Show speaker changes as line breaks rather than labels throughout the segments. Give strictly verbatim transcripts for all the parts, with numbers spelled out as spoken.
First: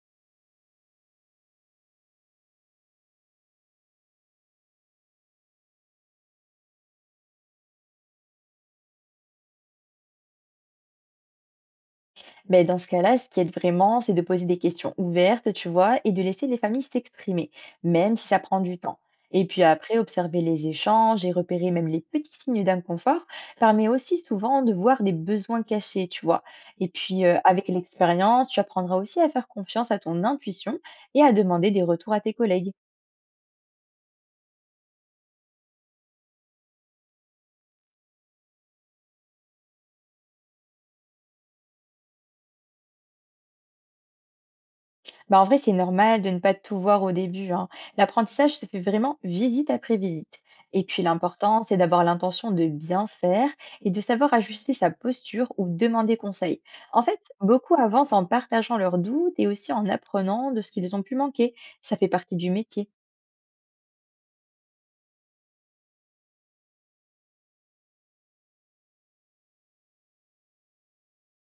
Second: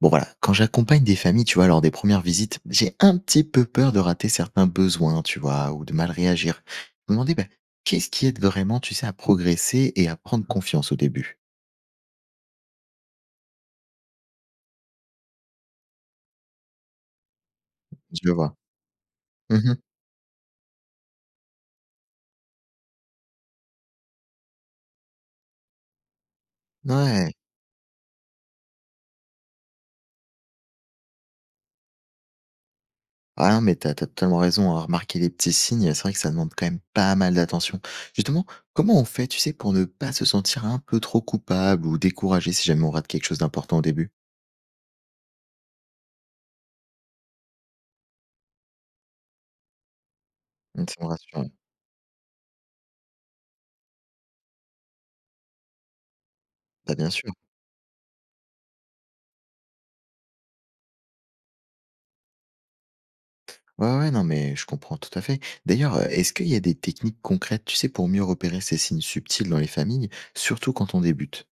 Bon voilà, quand j'accompagne des familles, tu vois, lors des premières visites, j'ai un petit peu peur de rater certains besoins, tu vois, ou de mal réagir. Je me demandais, bah, qu'est-ce qui aide vraiment, tu sais, à progresser et à prendre confiance au début.
Beh, dans ce cas-là, ce qui aide vraiment, c'est de poser des questions ouvertes, tu vois, et de laisser les familles s'exprimer, même si
Je
ça
vois.
prend du temps. Et puis
Mhm.
après, observer les échanges et repérer même les petits signes d'inconfort permet aussi souvent de voir des besoins cachés, tu vois. Et puis,
Ouais.
euh, avec l'expérience, tu apprendras aussi à faire confiance à ton intuition et à demander des retours à tes collègues.
Ah non, mais t'as t'as totalement raison. À Remarquer les petits signes, c'est vrai que ça demande quand même pas mal d'attention. Justement, comment on fait, tu sais, pour ne pas se sentir un peu trop coupable ou découragé si jamais on rate quelque chose d'important au début?
Bah, en vrai, c'est normal de ne pas tout voir au début, hein. L'apprentissage se fait vraiment visite après visite. Et
Mmh,
puis
ça me rassure.
l'important, c'est d'avoir l'intention de bien faire et de savoir ajuster sa posture ou demander conseil.
Bah,
En
bien
fait,
sûr.
beaucoup avancent en partageant leurs doutes et aussi en apprenant de ce qu'ils ont pu manquer. Ça fait partie du métier.
Ouais, ouais, non, mais je comprends tout à fait. D'ailleurs, heu, est-ce qu'il y a des techniques concrètes, tu sais, pour mieux repérer ces signes subtils dans les familles, surtout quand on débute?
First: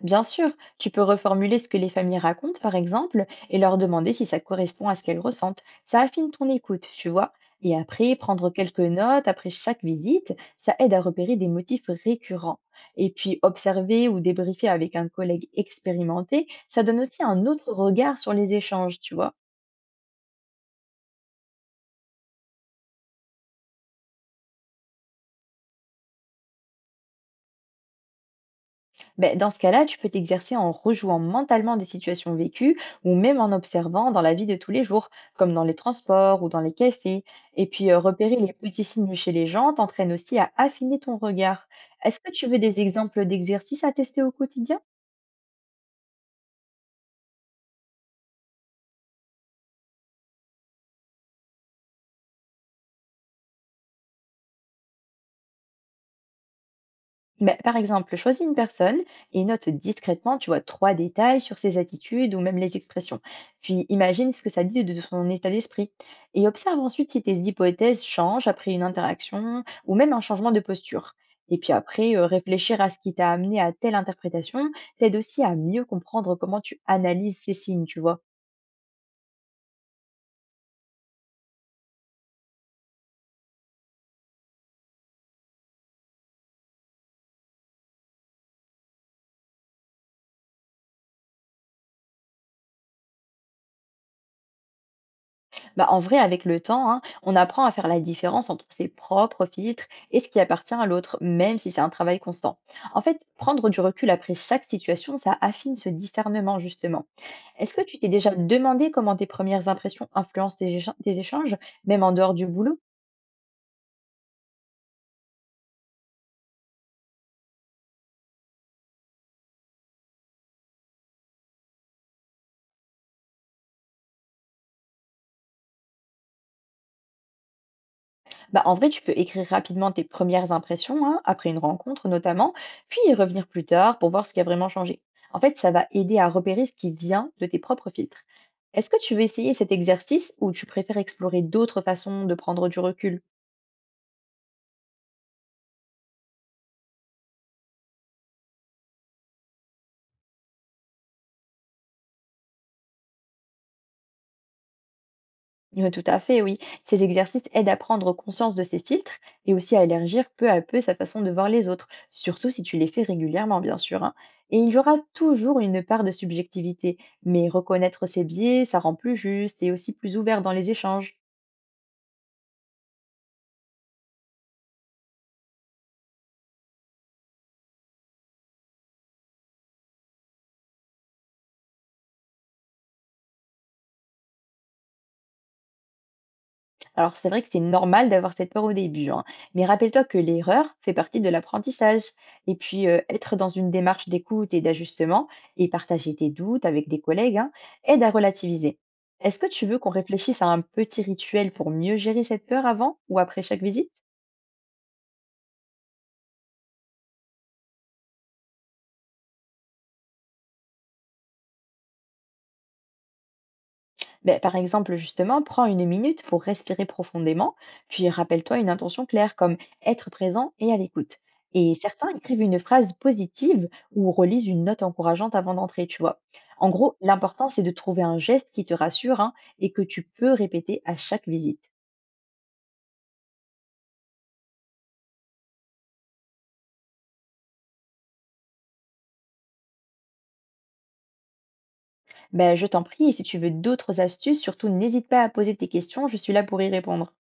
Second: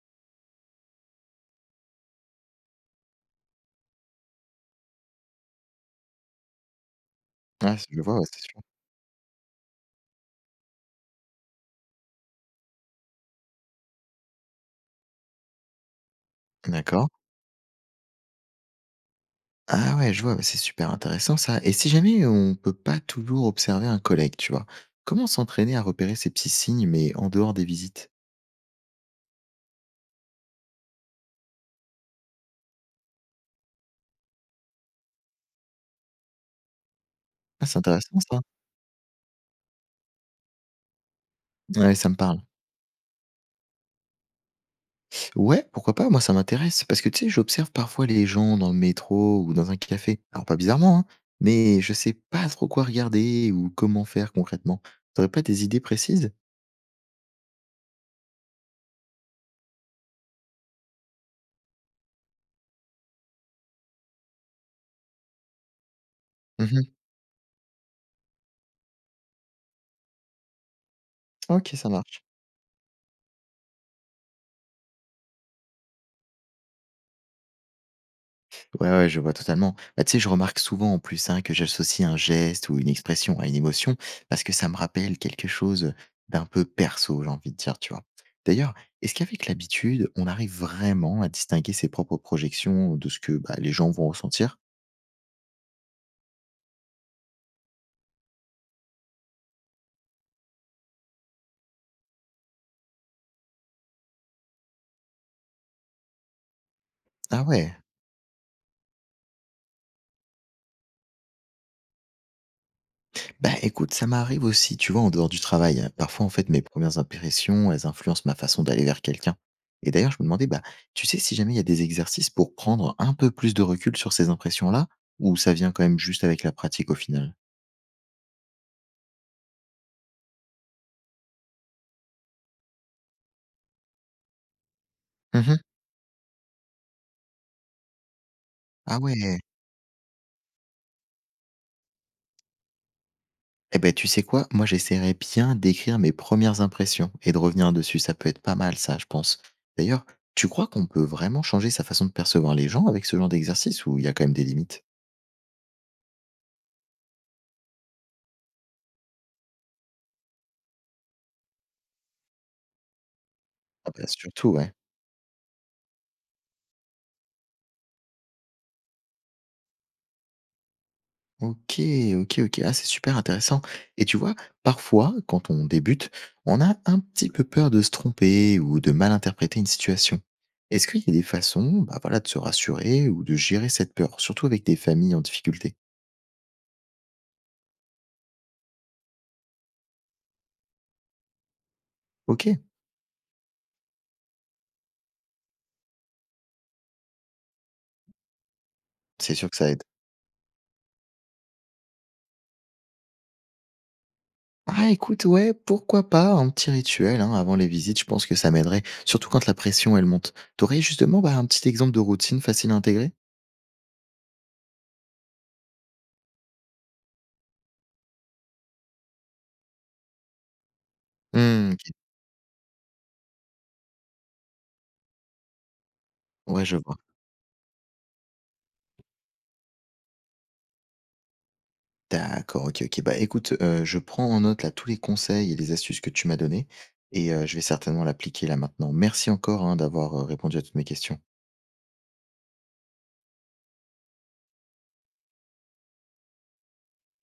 Bien sûr, tu peux reformuler ce que les familles racontent, par exemple, et leur demander si ça correspond à ce qu'elles ressentent. Ça affine ton écoute, tu vois.
Ah,
Et
je le
après,
vois, ouais, c'est
prendre
sûr.
quelques notes après chaque visite, ça aide à repérer des motifs récurrents. Et puis, observer ou débriefer avec un collègue expérimenté, ça donne
D'accord.
aussi un autre regard sur les échanges, tu vois.
Ah ouais, je vois, bah, c'est super intéressant ça, et si jamais on peut pas toujours observer un collègue, tu vois? Comment s'entraîner à repérer ces petits signes, mais en dehors des visites?
Ben, dans ce cas-là, tu peux t'exercer en rejouant mentalement des situations vécues ou même en observant dans la vie de tous les jours, comme dans les transports ou dans les cafés. Et
Ah, c'est
puis, euh,
intéressant
repérer
ça.
les petits signes chez les gens t'entraîne aussi à affiner ton regard.
Ouais, ça me
Est-ce que
parle.
tu veux des exemples d'exercices à tester au quotidien?
Ouais, pourquoi pas? Moi, ça m'intéresse parce que, tu sais, j'observe parfois les gens dans le métro ou dans un café. Alors, pas bizarrement, hein, mais je sais pas trop quoi regarder ou comment faire concrètement. T'aurais pas des idées précises?
Ben, par exemple, choisis une personne et note discrètement, tu vois, trois détails sur ses attitudes ou même les expressions. Puis imagine ce que ça dit de son état d'esprit. Et observe
Mhm.
ensuite si tes hypothèses changent après une interaction ou même un changement de posture. Et
Ok,
puis
ça
après,
marche.
euh, réfléchir à ce qui t'a amené à telle interprétation t'aide aussi à mieux comprendre comment tu analyses ces signes, tu vois.
Ouais, ouais, je vois totalement. Bah, tu sais, je remarque souvent en plus hein, que j'associe un geste ou une expression à une émotion parce que ça me rappelle quelque chose d'un peu perso, j'ai envie de dire, tu vois. D'ailleurs, est-ce qu'avec l'habitude, on arrive vraiment à distinguer ses propres projections de ce que, bah, les gens vont ressentir?
Bah, en vrai, avec le temps, hein, on apprend à faire la différence entre ses propres filtres et ce qui appartient à l'autre, même si c'est un travail constant. En fait, prendre du recul après chaque situation, ça affine ce discernement, justement.
Ah
Est-ce
ouais.
que tu t'es déjà demandé comment tes premières impressions influencent tes écha- tes échanges, même en dehors du boulot?
Bah, écoute, ça m'arrive aussi, tu vois, en dehors du travail, hein. Parfois, en fait, mes premières impressions, elles influencent ma façon d'aller vers quelqu'un. Et d'ailleurs, je me demandais, bah, tu sais, si jamais il y a des exercices pour prendre un peu plus de recul sur ces impressions-là, ou ça vient quand même juste avec la pratique au final?
Bah, en vrai, tu peux écrire rapidement tes premières impressions, hein, après une rencontre notamment, puis y revenir plus tard pour voir ce qui a vraiment changé. En fait,
Mhm.
ça va aider à repérer ce qui vient de tes propres filtres. Est-ce
Ah
que tu veux
ouais.
essayer cet exercice ou tu préfères explorer d'autres façons de prendre du recul?
Eh ben, tu sais quoi? Moi, j'essaierais bien d'écrire mes premières impressions et de revenir dessus. Ça peut être pas mal, ça, je pense. D'ailleurs, tu crois qu'on peut vraiment changer sa façon de percevoir les gens avec ce genre d'exercice, ou il y a quand même des limites?
Oui, tout à fait, oui. Ces exercices aident à prendre conscience de ses filtres et aussi à élargir peu à peu sa façon de voir les autres, surtout si tu les fais régulièrement, bien
Ah
sûr,
bah,
hein.
surtout,
Et il
ouais.
y aura toujours une part de subjectivité, mais reconnaître ses biais, ça rend plus juste et aussi plus ouvert dans les échanges.
OK, OK, OK. Ah, c'est super intéressant, et tu vois, parfois, quand on débute, on a un petit peu peur de se tromper ou de mal interpréter une situation. Est-ce qu'il y a des façons, bah, voilà, de se rassurer ou de gérer cette peur, surtout avec des familles en difficulté?
Alors c'est vrai que c'est normal d'avoir cette peur au début, hein, mais rappelle-toi que l'erreur fait partie de l'apprentissage. Et
OK,
puis euh, être dans une démarche d'écoute et d'ajustement et partager tes doutes avec des collègues, hein, aide à relativiser.
c'est
Est-ce que
sûr que
tu
ça
veux
aide.
qu'on réfléchisse à un petit rituel pour mieux gérer cette peur avant ou après chaque visite?
Ah écoute, ouais, pourquoi pas un petit rituel, hein, avant les visites, je pense que ça m'aiderait, surtout quand la pression, elle monte. T'aurais justement, bah, un petit exemple de routine facile à intégrer?
Ben, par exemple, justement, prends une minute pour respirer profondément, puis rappelle-toi une intention claire comme être présent et à l'écoute.
Hmm.
Et
OK.
certains écrivent une phrase positive ou relisent une note encourageante avant d'entrer, tu vois.
Ouais,
En
je
gros,
vois.
l'important, c'est de trouver un geste qui te rassure, hein, et que tu peux répéter à chaque visite.
D'accord, OK, OK. Bah, écoute, heu, je prends en note, là, tous les conseils et les astuces que tu m'as données et heu, je vais certainement l'appliquer, là, maintenant. Merci encore, hein, d'avoir, heu, répondu à toutes mes questions.
Ben, je t'en prie, et si tu veux d'autres astuces, surtout n'hésite pas à poser tes questions, je suis là pour y répondre.